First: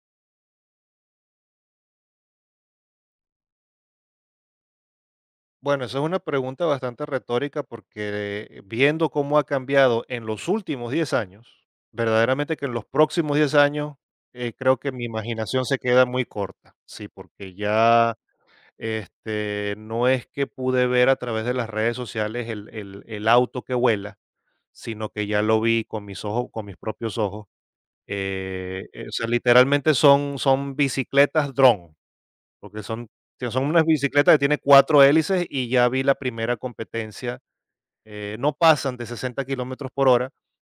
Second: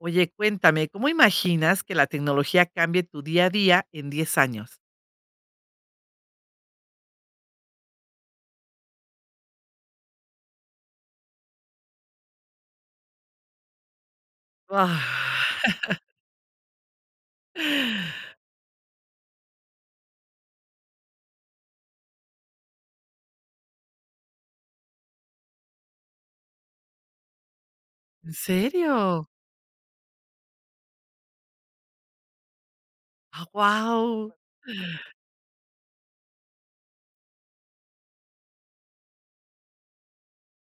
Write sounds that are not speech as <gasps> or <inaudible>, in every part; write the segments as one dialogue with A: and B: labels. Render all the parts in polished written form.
A: Oye, cuéntame, ¿cómo imaginas que la tecnología cambie tu día a día en 10 años?
B: Bueno, esa es una pregunta bastante retórica porque viendo cómo ha cambiado en los últimos 10 años, verdaderamente que en los próximos 10 años, creo que mi
A: Ah.
B: imaginación se queda muy corta, sí, porque ya.
A: <gasps> <laughs>
B: No es que pude ver a través de las redes sociales el auto que vuela, sino que ya lo vi con mis ojos, con mis propios ojos.
A: ¿En
B: O sea,
A: serio?
B: literalmente son bicicletas dron, porque son sí, son unas
A: ¡Wow!
B: bicicletas que tiene 4 hélices y ya vi la primera competencia. No pasan de 60 kilómetros por hora,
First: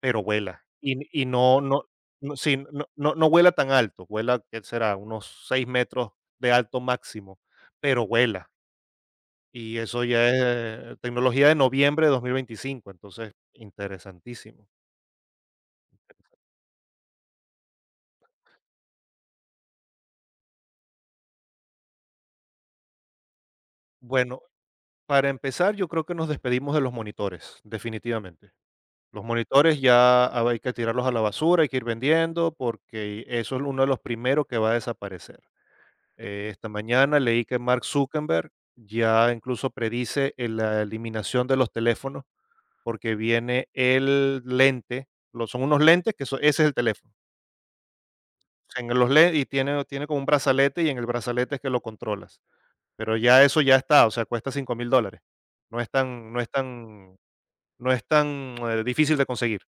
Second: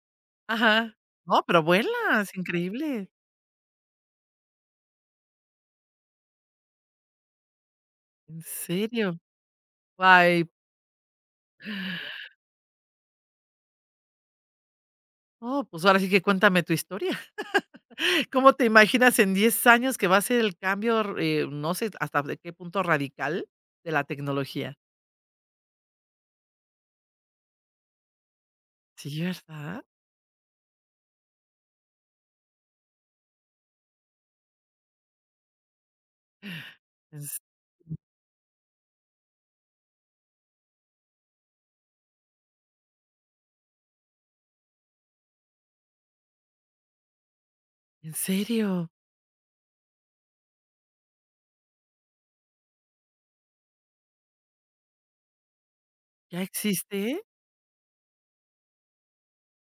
B: pero vuela.
A: Ajá.
B: Y
A: No, pero vuelas,
B: no, sí,
A: increíble.
B: no vuela tan alto, vuela, ¿qué será? Unos 6 metros de alto máximo, pero
A: En
B: vuela.
A: serio.
B: Y eso ya es
A: Guay.
B: tecnología de noviembre de 2025, entonces interesantísimo.
A: Oh, pues ahora sí que cuéntame tu historia. <laughs> ¿Cómo te imaginas en 10 años que va a ser el cambio, no sé hasta de qué punto radical de la
B: Bueno,
A: tecnología?
B: para empezar, yo creo que nos despedimos de los monitores, definitivamente.
A: Sí,
B: Los monitores
A: ¿verdad?
B: ya, hay que tirarlos a la basura, hay que ir vendiendo, porque eso es uno de los primeros que va a desaparecer. Esta mañana
A: ¿En s
B: leí que Mark Zuckerberg ya incluso predice la eliminación de los teléfonos, porque viene el lente, son unos lentes que, ese es el teléfono.
A: en serio?
B: Y tiene como un brazalete y en el brazalete es que lo controlas. Pero ya eso ya está, o sea, cuesta 5000 dólares. No es tan,
A: ¿Ya
B: no es tan,
A: existe?
B: no es tan difícil de conseguir.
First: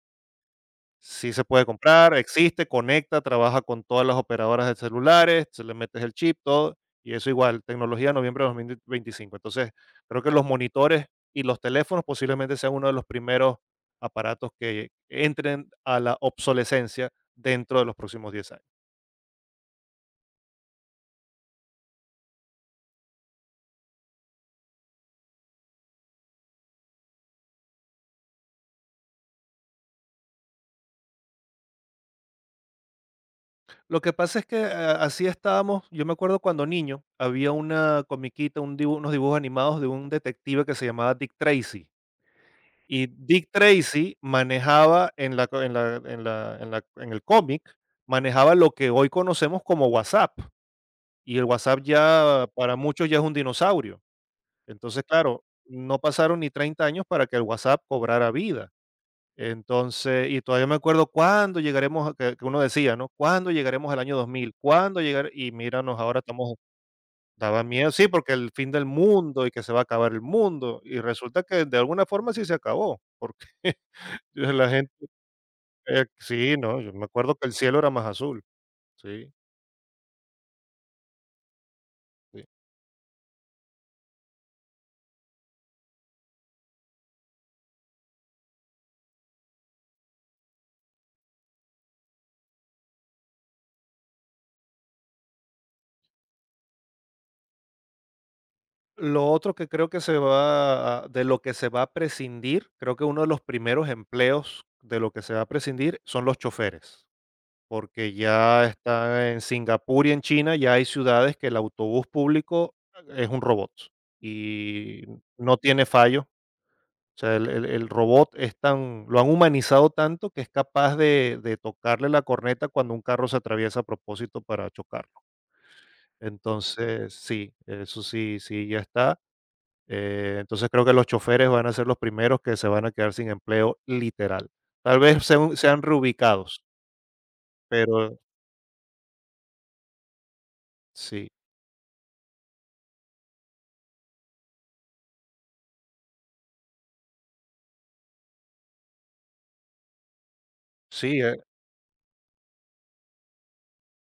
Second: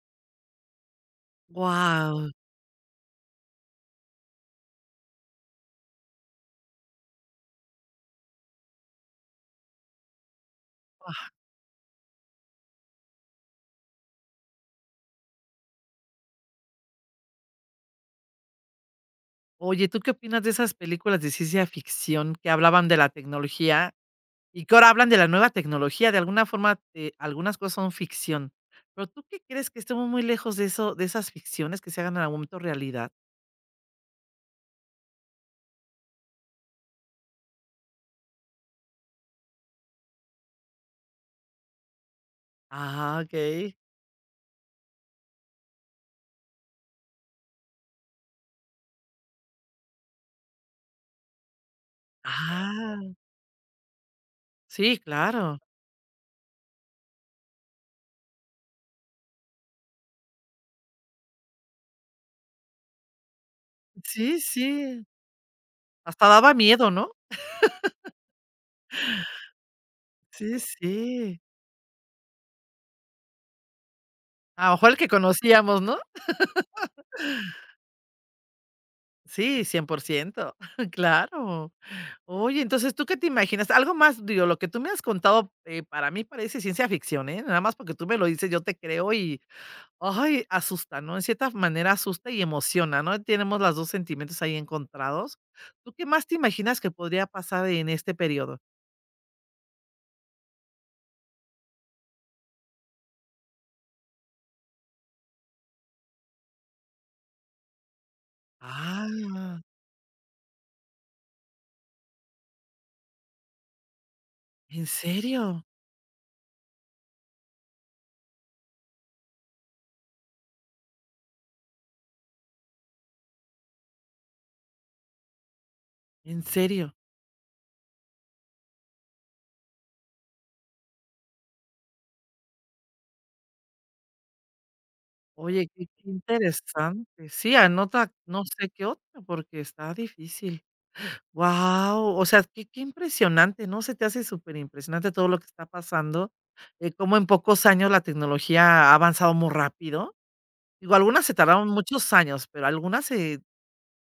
B: Sí se puede comprar,
A: ¡Wow!
B: existe, conecta, trabaja con todas las operadoras de celulares, se le metes el chip, todo, y eso igual, tecnología noviembre de 2025. Entonces, creo que los monitores y los teléfonos posiblemente sean uno de los primeros aparatos que entren a la obsolescencia dentro de los próximos 10 años.
A: Oye, ¿tú qué opinas de esas películas de ciencia ficción que hablaban de la tecnología y que ahora hablan de la nueva tecnología? De alguna forma, algunas cosas son ficción. Pero ¿tú qué crees que estemos muy lejos de eso, de esas ficciones que se hagan en algún momento realidad?
B: Lo que pasa es que así estábamos. Yo me acuerdo, cuando niño, había una comiquita, unos dibujos animados de un detective que se llamaba Dick Tracy. Y
A: Ah,
B: Dick
A: okey.
B: Tracy manejaba en la co en la en la en la en el cómic; manejaba lo que hoy conocemos como WhatsApp, y el WhatsApp ya para
A: Ah,
B: muchos ya es un dinosaurio.
A: sí,
B: Entonces, claro,
A: claro.
B: no pasaron ni 30 años para que el WhatsApp cobrara vida. Entonces, y todavía me acuerdo cuándo llegaremos a que uno decía, ¿no? ¿Cuándo llegaremos al año dos
A: Sí,
B: mil? ¿Cuándo
A: sí.
B: llegar? Y míranos, ahora
A: Hasta daba
B: estamos.
A: miedo, ¿no?
B: Daba miedo, sí, porque el fin del mundo y que se va a acabar el
A: Sí,
B: mundo, y
A: sí.
B: resulta que de alguna forma sí se acabó, porque <laughs>
A: A
B: la
A: lo mejor el
B: gente.
A: que conocíamos, ¿no?
B: Sí, no, yo me acuerdo que el cielo era más azul. Sí,
A: Sí, 100%. <laughs> Claro.
B: sí.
A: Oye, entonces, ¿tú qué te imaginas? Algo más, digo, lo que tú me has contado, para mí parece ciencia ficción, ¿eh? Nada más porque tú me lo dices, yo te creo y, ay, asusta, ¿no? En cierta manera asusta y emociona, ¿no? Tenemos los 2 sentimientos ahí encontrados. ¿Tú qué más te imaginas que podría pasar en este periodo?
B: Lo otro que creo que se va a de lo que se va a prescindir, creo que uno de los primeros empleos de lo que se va a prescindir son los choferes, porque ya está en
A: Ah,
B: Singapur y en China, ya hay ciudades que el autobús público es un robot
A: ¿en
B: y no
A: serio?
B: tiene fallo. O sea, el robot es tan, lo han humanizado tanto que es capaz de tocarle la corneta cuando un carro se atraviesa a propósito para chocar.
A: ¿En serio?
B: Entonces, sí, eso sí ya está. Entonces, creo que los choferes van a ser los primeros que se van a quedar sin empleo, literal. Tal vez sean
A: Oye,
B: sean
A: qué <laughs>
B: reubicados,
A: interesante. Sí, anota,
B: pero
A: no sé qué otra, porque está difícil.
B: sí,
A: Wow, o sea, qué impresionante, ¿no? Se te hace superimpresionante todo lo que está pasando, cómo en pocos años la tecnología ha avanzado muy rápido. Digo,
B: sí,
A: algunas se tardaron muchos años, pero algunas,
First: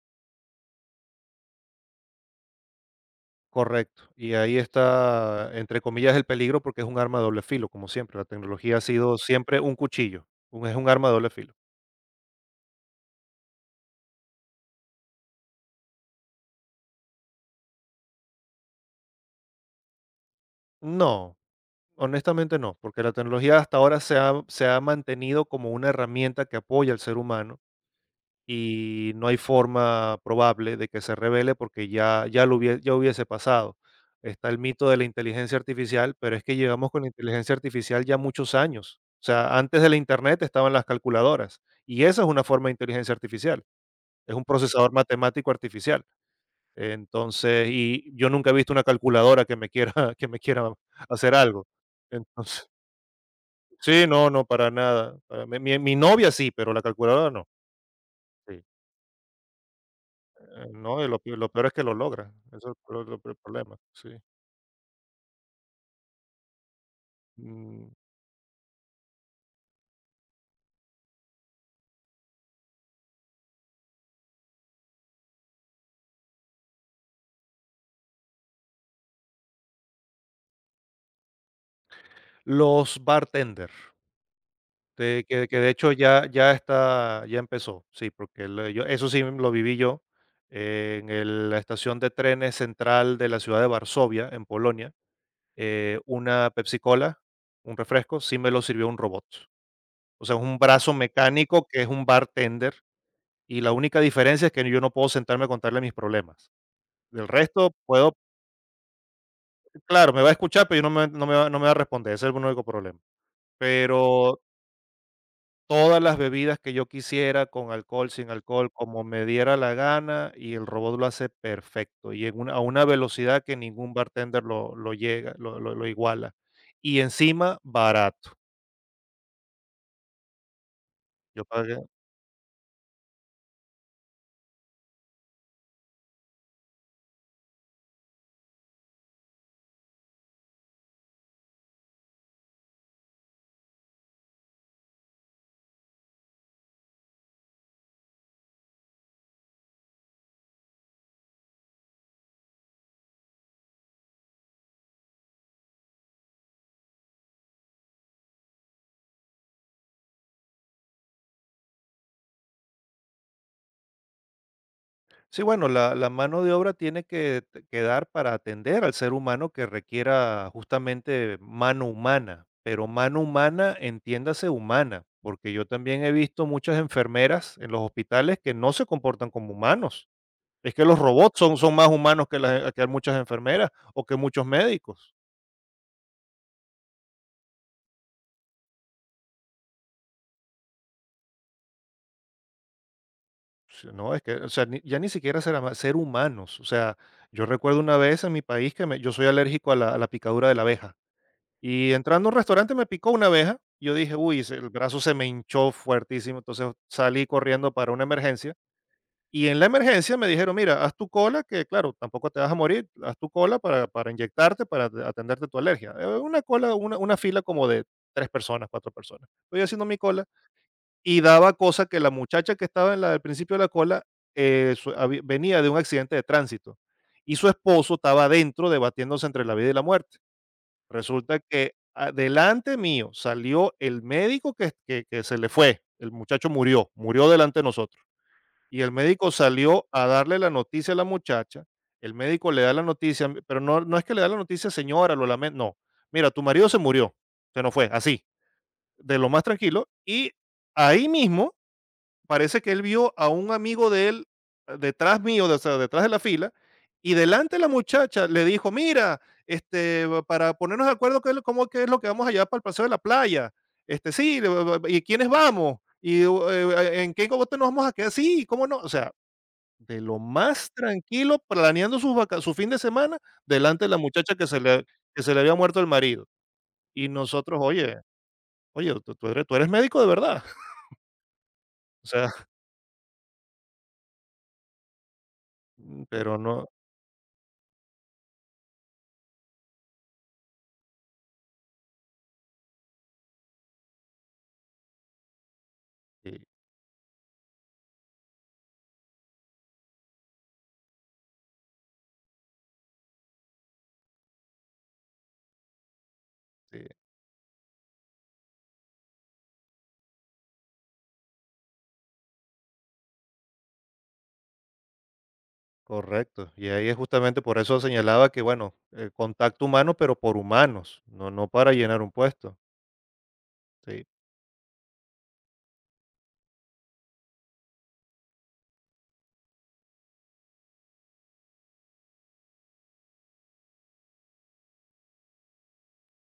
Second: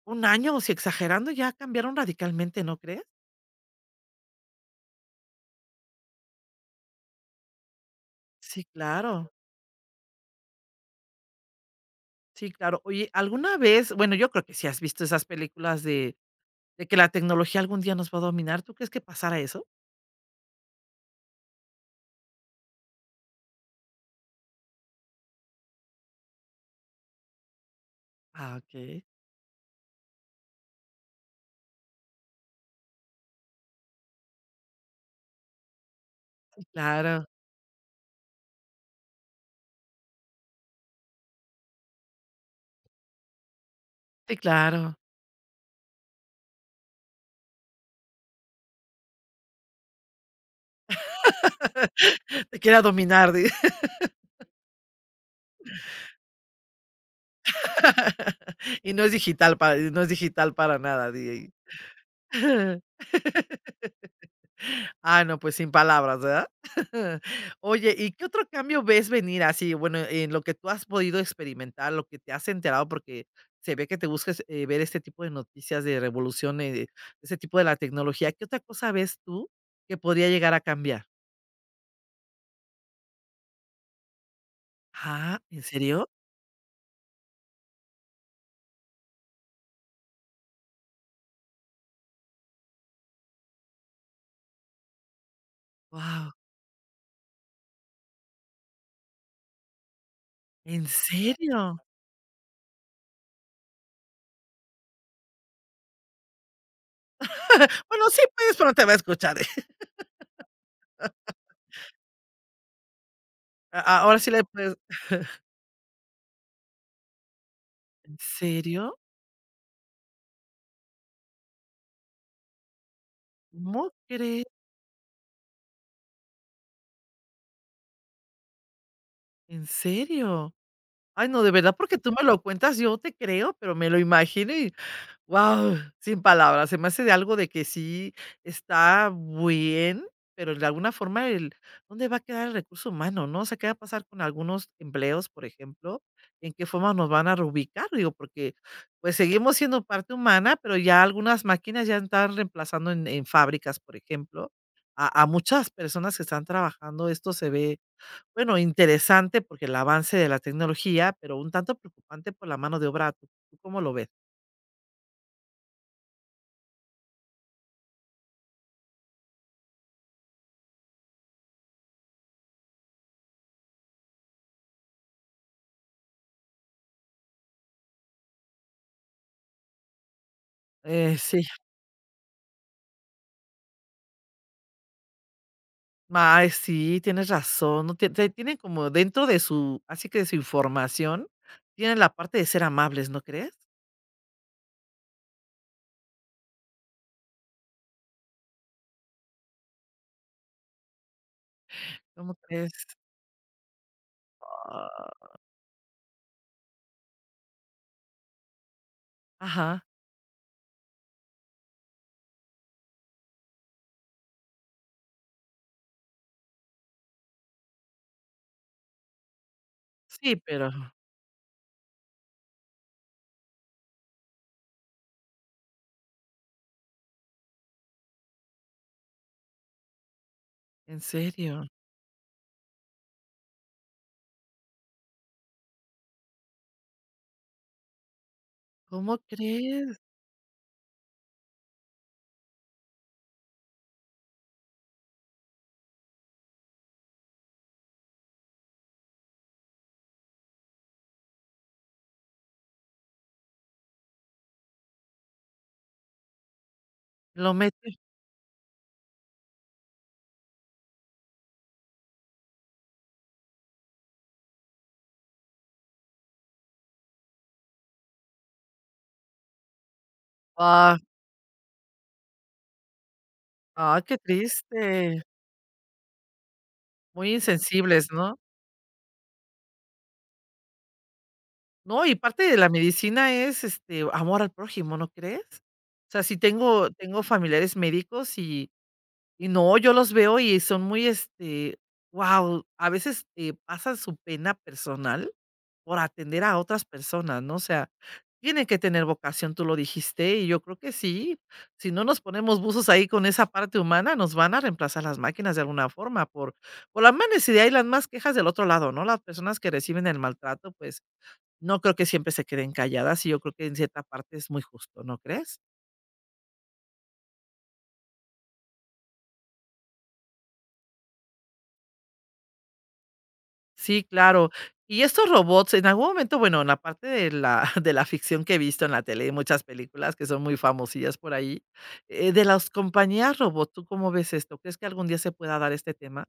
A: un año, o si exagerando, ya cambiaron radicalmente, ¿no crees?
B: correcto. Y ahí está, entre comillas, el peligro, porque es un arma de doble filo, como siempre. La
A: Sí,
B: tecnología ha sido
A: claro,
B: siempre un cuchillo, un es un arma de doble filo.
A: sí, claro. Oye, ¿alguna vez? Bueno, yo creo que si has visto esas películas de que la tecnología algún día nos va a dominar, ¿tú crees que pasara eso?
B: No, honestamente no, porque la tecnología hasta ahora se ha mantenido como una herramienta que apoya al ser humano,
A: Ah, okey.
B: y no hay forma probable de que se revele porque ya hubiese pasado. Está el mito de la inteligencia artificial, pero es que
A: Sí,
B: llegamos con la
A: claro,
B: inteligencia artificial ya muchos años. O sea, antes de la Internet estaban las calculadoras, y esa es una forma de inteligencia artificial, es
A: sí,
B: un procesador
A: claro.
B: matemático artificial. Entonces, y yo nunca he visto una calculadora que me quiera, <laughs> que me quiera hacer algo.
A: <laughs> Te
B: Entonces,
A: quiera dominar, di
B: sí, no, no, para nada. Mi novia sí, pero la calculadora no. Sí.
A: Y no es digital para
B: No, y
A: nada,
B: lo peor es que lo logra. Eso es
A: DJ.
B: lo el
A: <laughs>
B: problema, sí.
A: Ah, no, pues sin palabras, ¿verdad? <laughs>
B: Mm,
A: Oye, ¿y qué otro cambio ves venir así? Bueno, en lo que tú has podido experimentar, lo que te has enterado, porque se ve que te buscas, ver este tipo de noticias de revoluciones, de ese tipo de la tecnología. ¿Qué otra cosa ves tú que podría llegar a cambiar?
B: los bartender, de
A: Ah,
B: que
A: ¿en
B: de hecho
A: serio?
B: ya está, ya empezó, sí, porque lo yo eso sí lo viví yo, en el la estación de trenes central de la ciudad de Varsovia, en Polonia.
A: Wow.
B: Una Pepsi Cola, un refresco, sí me lo sirvió un robot. O sea, un
A: ¿En
B: brazo mecánico
A: serio?
B: que es un bartender, y la única diferencia es que yo no puedo sentarme a contarle mis problemas. Del resto
A: <laughs> Bueno,
B: puedo.
A: sí puedes, pero no te va a escuchar. <laughs>
B: Claro, me va a escuchar, pero yo no me va a responder, ese es el único problema.
A: A ahora sí
B: Pero
A: le puedes.
B: todas las bebidas que yo quisiera, con alcohol,
A: ¿En
B: sin alcohol,
A: serio?
B: como me diera la gana, y el robot lo hace perfecto, y en una velocidad que
A: ¿Cómo
B: ningún bartender
A: crees?
B: lo llega lo iguala. Y encima, barato.
A: ¿En serio? Ay, no,
B: Yo
A: de verdad,
B: pagué.
A: porque tú me lo cuentas, yo te creo, pero me lo imagino y, wow, sin palabras. Se me hace de algo de que sí está bien, pero de alguna forma el ¿dónde va a quedar el recurso humano, no? O sea, ¿qué va a pasar con algunos empleos, por ejemplo? ¿En qué forma nos van a reubicar? Digo, porque, pues, seguimos siendo parte humana, pero ya algunas máquinas ya están reemplazando en fábricas, por ejemplo, a muchas personas que están trabajando. Esto se ve bueno, interesante porque el avance de la tecnología, pero un tanto preocupante por la mano de obra, ¿tú cómo lo ves?
B: Sí, bueno, la mano de obra tiene que quedar para atender al ser humano que requiera justamente mano humana, pero mano humana, entiéndase humana, porque yo también he visto muchas enfermeras en los hospitales que no se comportan como humanos. Es que los robots
A: Sí,
B: son más humanos que, las, que muchas enfermeras o que muchos médicos.
A: ay, sí, tienes razón, no tie te tienen como dentro de su así que de su información, tienen la parte de ser amables, ¿no crees?
B: Sí, no, es que, o sea, ya ni siquiera ser, ser humanos. O sea, yo recuerdo una vez en mi país yo soy alérgico a a la picadura de la abeja. Y entrando a
A: ¿Cómo
B: un
A: crees?
B: restaurante me picó una abeja. Yo dije, uy, el brazo se
A: Ah,
B: me hinchó fuertísimo, entonces salí corriendo para una emergencia. Y en la
A: ajá,
B: emergencia me dijeron, mira, haz tu cola, que claro, tampoco te vas a morir, haz tu cola para inyectarte, para atenderte tu alergia. Una cola, una fila como de tres personas, cuatro personas. Estoy haciendo mi cola
A: sí, pero
B: y daba cosa que la muchacha que estaba en la, al principio de la cola, venía de un accidente de tránsito, y su esposo estaba adentro debatiéndose entre la vida y la muerte.
A: ¿en
B: Resulta
A: serio?
B: que a delante mío salió el médico que se le fue; el muchacho murió, murió delante de nosotros. Y el
A: ¿Cómo
B: médico salió
A: crees?
B: a darle la noticia a la muchacha, el médico le da la noticia, pero no, no es que le da la noticia: "Señora, lo lamento", no. "Mira, tu marido se murió, se nos fue", así, de lo más tranquilo, y ahí mismo. Parece que él vio a un amigo de él, detrás mío, o sea, detrás de la fila, y
A: Lo
B: delante la
A: mete
B: muchacha le dijo: "Mira, para ponernos de acuerdo, ¿qué es lo que vamos a llevar para el paseo de la playa? ¿Y quiénes vamos? ¿En qué cogote nos vamos a quedar? Sí, ¿cómo no?". O sea, de lo más
A: ah,
B: tranquilo, planeando sus vaca su fin de semana, delante de la
A: ah, qué
B: muchacha que
A: triste,
B: se le había muerto el marido. Y
A: muy
B: nosotros: "Oye,
A: insensibles, ¿no?
B: oye, tú eres médico de verdad". <laughs>
A: No,
B: O
A: y parte
B: sea,
A: de la medicina es, amor al prójimo, ¿no crees? O sea,
B: pero
A: si
B: no.
A: tengo familiares médicos y no, yo los veo y son muy, wow a veces, pasan su pena personal por
B: Sí,
A: atender a otras personas, ¿no? O sea, tienen que tener vocación, tú lo dijiste, y yo creo que sí. Si no nos ponemos buzos ahí con esa parte humana, nos van a reemplazar las máquinas de alguna forma por
B: sí.
A: por las más necesidad y las más quejas del otro lado, ¿no? Las personas que reciben el maltrato, pues no creo que siempre se queden calladas, y yo creo que en cierta parte es muy justo, ¿no crees?
B: Correcto. Y ahí es justamente por eso señalaba que, bueno, contacto humano, pero por humanos, no, no para llenar un puesto.
A: Sí,
B: Sí,
A: claro. Y estos robots, en algún momento, bueno, en la parte de la <laughs> de la ficción que he visto en la tele, hay muchas películas que son muy famosillas por ahí, de las compañías robots, ¿tú cómo ves esto? ¿Crees que algún día se pueda dar este tema?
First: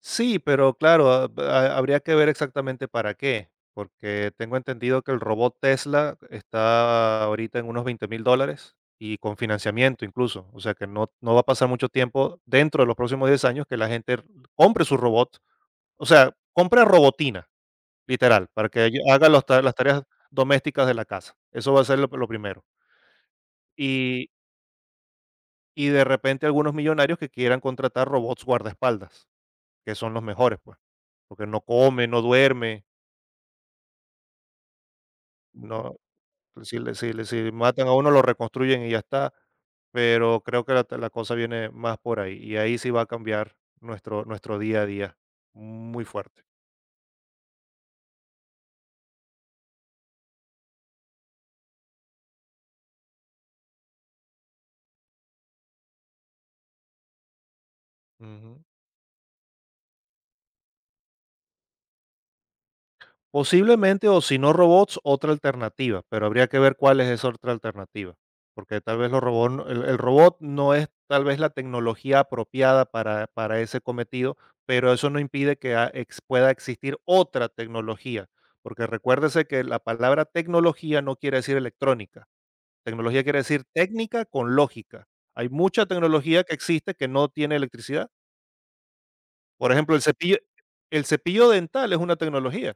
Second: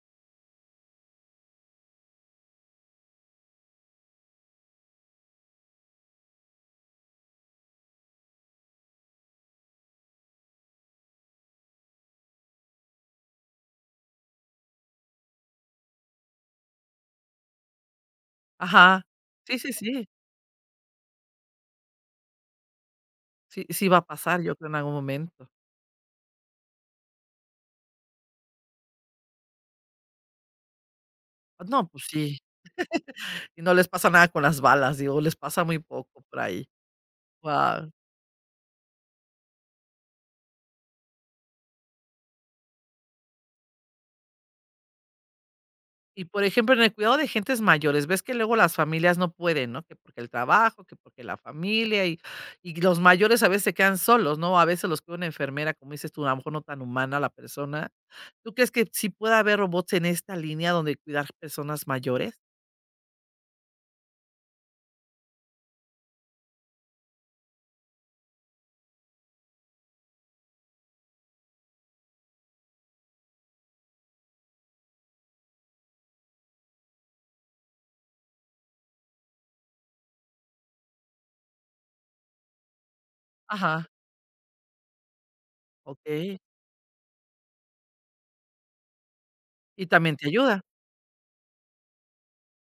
B: sí pero claro, habría que ver exactamente para qué, porque tengo entendido que el robot Tesla está ahorita en unos 20.000 dólares y con financiamiento incluso. O sea que no, no va a pasar mucho tiempo dentro de los próximos 10 años que la gente compre su robot, o sea, compre robotina, literal, para que ella
A: Ajá.
B: haga
A: Sí, sí,
B: las tareas
A: sí.
B: domésticas de la casa. Eso va a ser lo primero.
A: Sí, sí va a
B: Y
A: pasar, yo creo, en algún momento.
B: y de repente algunos millonarios que quieran contratar robots guardaespaldas, que son los mejores, pues, porque no
A: No, pues
B: come, no
A: sí.
B: duerme,
A: Y no les pasa nada con las balas, digo, les pasa muy
B: no.
A: poco por ahí.
B: Si matan
A: Guau.
B: a uno, lo reconstruyen y ya está, pero creo que la cosa viene más por ahí, y ahí sí va a cambiar nuestro día a día muy
A: Y,
B: fuerte.
A: por ejemplo, en el cuidado de gentes mayores, ves que luego las familias no pueden, ¿no? Que porque el trabajo, que porque la familia y los mayores a veces se quedan solos, ¿no? A veces los cuida una enfermera, como dices tú, a lo mejor no tan humana la persona. ¿Tú
B: Ujú.
A: crees que sí puede haber robots en esta línea donde cuidar personas mayores?
B: Posiblemente, o si no robots, otra alternativa, pero habría que ver cuál es esa otra alternativa, porque tal vez los robots el, robot no es tal vez la tecnología apropiada para ese cometido, pero eso no impide que pueda existir otra tecnología, porque recuérdese que la palabra tecnología no quiere decir electrónica; tecnología quiere decir
A: Ajá,
B: técnica con lógica. Hay mucha
A: okey.
B: tecnología que existe que no tiene electricidad. Por
A: Y
B: ejemplo,
A: también te ayuda.
B: el cepillo dental es una tecnología.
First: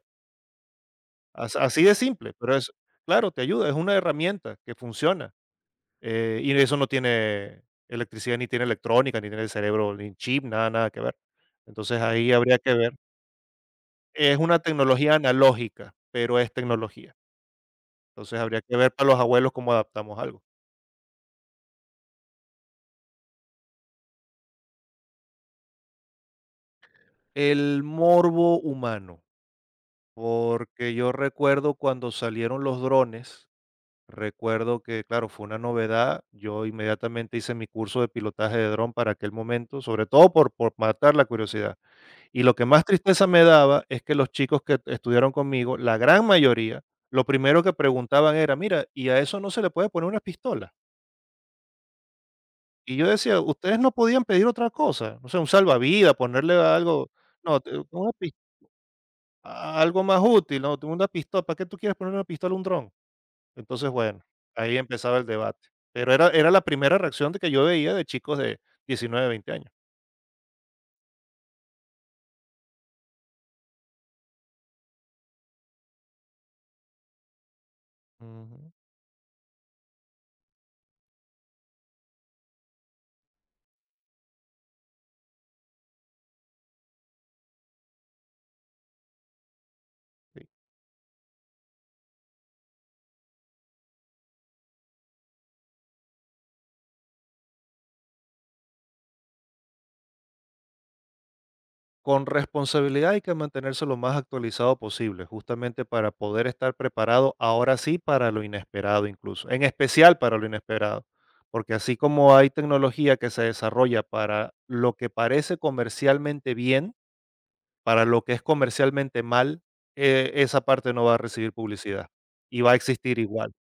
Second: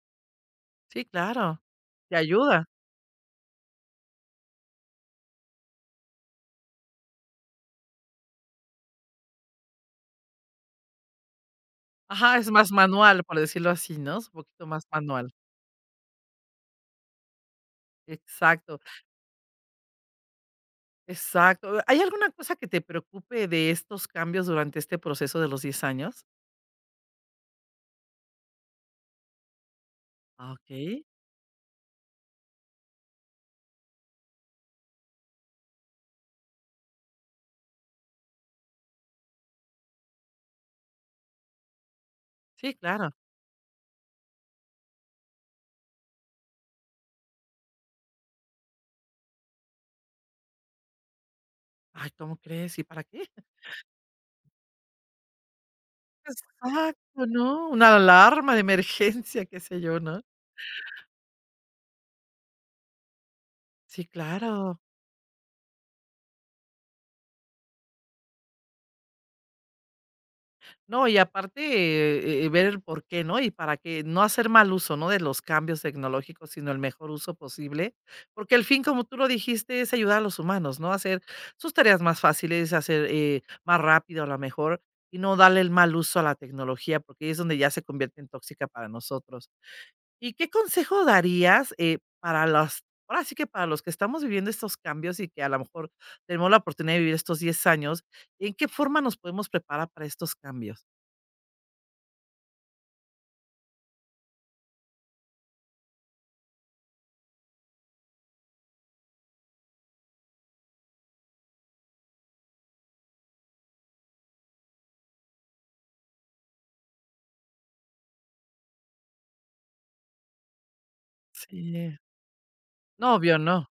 A: Sí,
B: As
A: claro,
B: Así de
A: te
B: simple, pero
A: ayuda.
B: es claro, te ayuda, es una herramienta que funciona. Y eso no tiene electricidad, ni tiene electrónica, ni tiene cerebro, ni chip, nada, nada que ver. Entonces, ahí
A: Ajá, es
B: habría
A: más
B: que ver.
A: manual, por decirlo así, ¿no? Es un
B: Es una
A: poquito más
B: tecnología
A: manual.
B: analógica, pero es tecnología. Entonces, habría que
A: Exacto.
B: ver para los abuelos cómo adaptamos algo.
A: Exacto. ¿Hay alguna cosa que te preocupe de estos cambios durante este proceso de los 10 años?
B: El morbo humano,
A: Ah,
B: porque
A: okey.
B: yo recuerdo cuando salieron los drones. Recuerdo que, claro, fue una novedad. Yo inmediatamente hice mi curso de pilotaje de dron para aquel momento, sobre todo por matar la curiosidad. Y lo que
A: Sí,
B: más
A: claro.
B: tristeza me daba es que los chicos que estudiaron conmigo, la gran mayoría, lo primero que preguntaban era, mira, ¿y a eso no se le puede poner una pistola?
A: Ay, ¿cómo crees? ¿Y
B: Y
A: para
B: yo
A: qué?
B: decía, ustedes no podían pedir otra cosa, no sé, un salvavidas, ponerle algo,
A: Exacto,
B: no,
A: ¿no? Una alarma de emergencia, qué sé yo,
B: algo más
A: ¿no?
B: útil, no, una pistola, ¿para qué tú quieres poner una pistola a un dron? Entonces,
A: Sí,
B: bueno, ahí
A: claro.
B: empezaba el debate. Pero era la primera reacción de que yo veía, de chicos de 19, 20 años.
A: No, y aparte, ver el por qué, ¿no? Y para que no hacer mal uso, ¿no?, de los cambios tecnológicos, sino el mejor uso posible, porque el
B: Ujú,
A: fin, como tú lo dijiste, es ayudar a los humanos, ¿no?, hacer sus tareas más fáciles, hacer, más rápido, a lo mejor, y no darle el mal uso a la tecnología, porque ahí es donde ya se convierte en tóxica para nosotros. ¿Y
B: sí.
A: qué consejo darías, para las ahora sí que para los que estamos viviendo estos cambios y que a lo mejor tenemos la oportunidad de vivir estos 10 años, en qué forma nos podemos preparar para estos cambios?
B: Con responsabilidad hay que mantenerse lo más actualizado posible, justamente para poder estar preparado, ahora sí, para lo inesperado incluso, en especial para lo inesperado, porque así como hay tecnología que se desarrolla para lo que parece comercialmente bien, para lo que es comercialmente mal, esa parte no va a recibir
A: Sí.
B: publicidad y va a
A: No,
B: existir
A: obvio,
B: igual.
A: no.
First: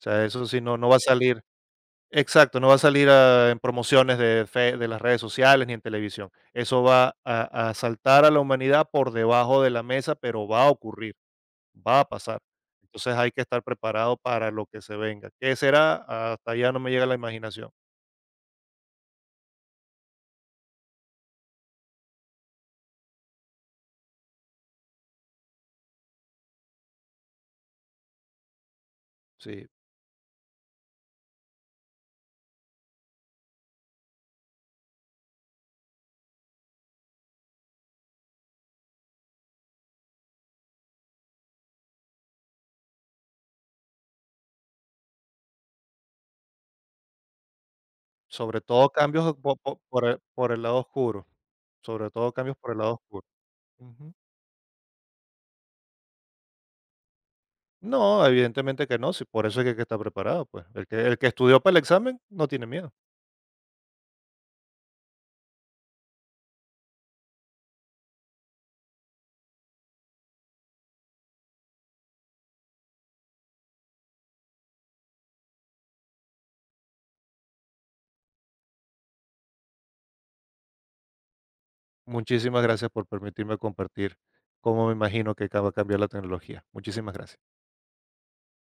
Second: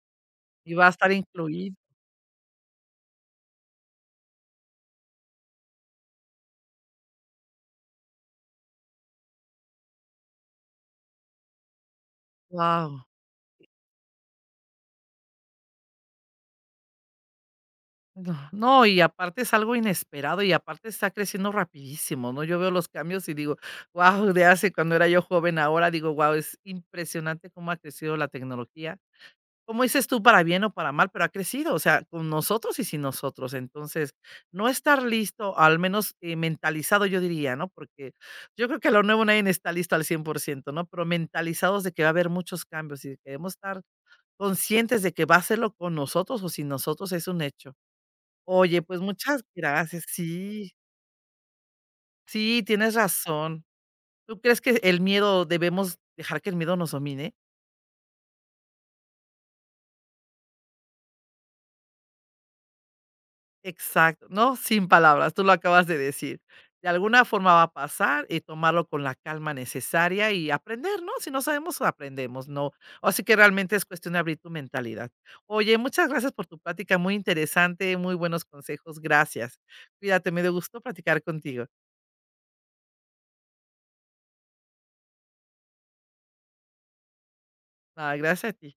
B: O sea, eso sí,
A: Y va
B: no
A: a
B: va a
A: estar
B: salir
A: incluido.
B: exacto, no va a salir, en promociones de fe de las redes sociales ni en televisión. Eso va a saltar a la humanidad por debajo de la mesa, pero va a ocurrir, va a pasar.
A: Wow.
B: Entonces, hay que estar preparado para lo que se venga. ¿Qué será? Hasta allá no me llega la imaginación.
A: No, no, y aparte es algo inesperado y aparte está creciendo rapidísimo, ¿no? Yo veo los cambios y digo, wow, de hace cuando era yo joven, ahora digo, wow, es impresionante cómo ha crecido la tecnología.
B: Sí,
A: Como dices tú, para bien o para mal, pero ha crecido, o sea, con nosotros y sin nosotros. Entonces, no estar listo, al menos mentalizado, yo diría, ¿no? Porque yo creo que a lo nuevo nadie está listo al 100%, ¿no? Pero mentalizados de que va a haber muchos cambios y debemos estar conscientes de que va a hacerlo con nosotros o sin nosotros, es un hecho.
B: sobre
A: Oye,
B: todo
A: pues
B: cambios,
A: muchas
B: po po por
A: gracias.
B: el
A: Sí,
B: lado oscuro, sobre todo cambios
A: sí,
B: por el
A: tienes
B: lado oscuro.
A: razón.
B: Ujú.
A: ¿Tú crees que el miedo debemos dejar que el miedo nos domine?
B: No, evidentemente que no, sí, por eso es que hay que estar preparado, pues. El que estudió para el examen no tiene miedo.
A: Exacto. No, sin palabras, tú lo acabas de decir. De alguna forma va a pasar y tomarlo con la calma necesaria y aprender, ¿no? Si no sabemos, aprendemos, ¿no? Así que realmente es cuestión de abrir tu mentalidad. Oye, muchas gracias por tu plática, muy interesante, muy buenos consejos, gracias. Cuídate, me dio gusto platicar contigo.
B: Muchísimas gracias por permitirme compartir cómo me imagino que acaba de cambiar la tecnología. Muchísimas gracias.
A: Ah, gracias a ti.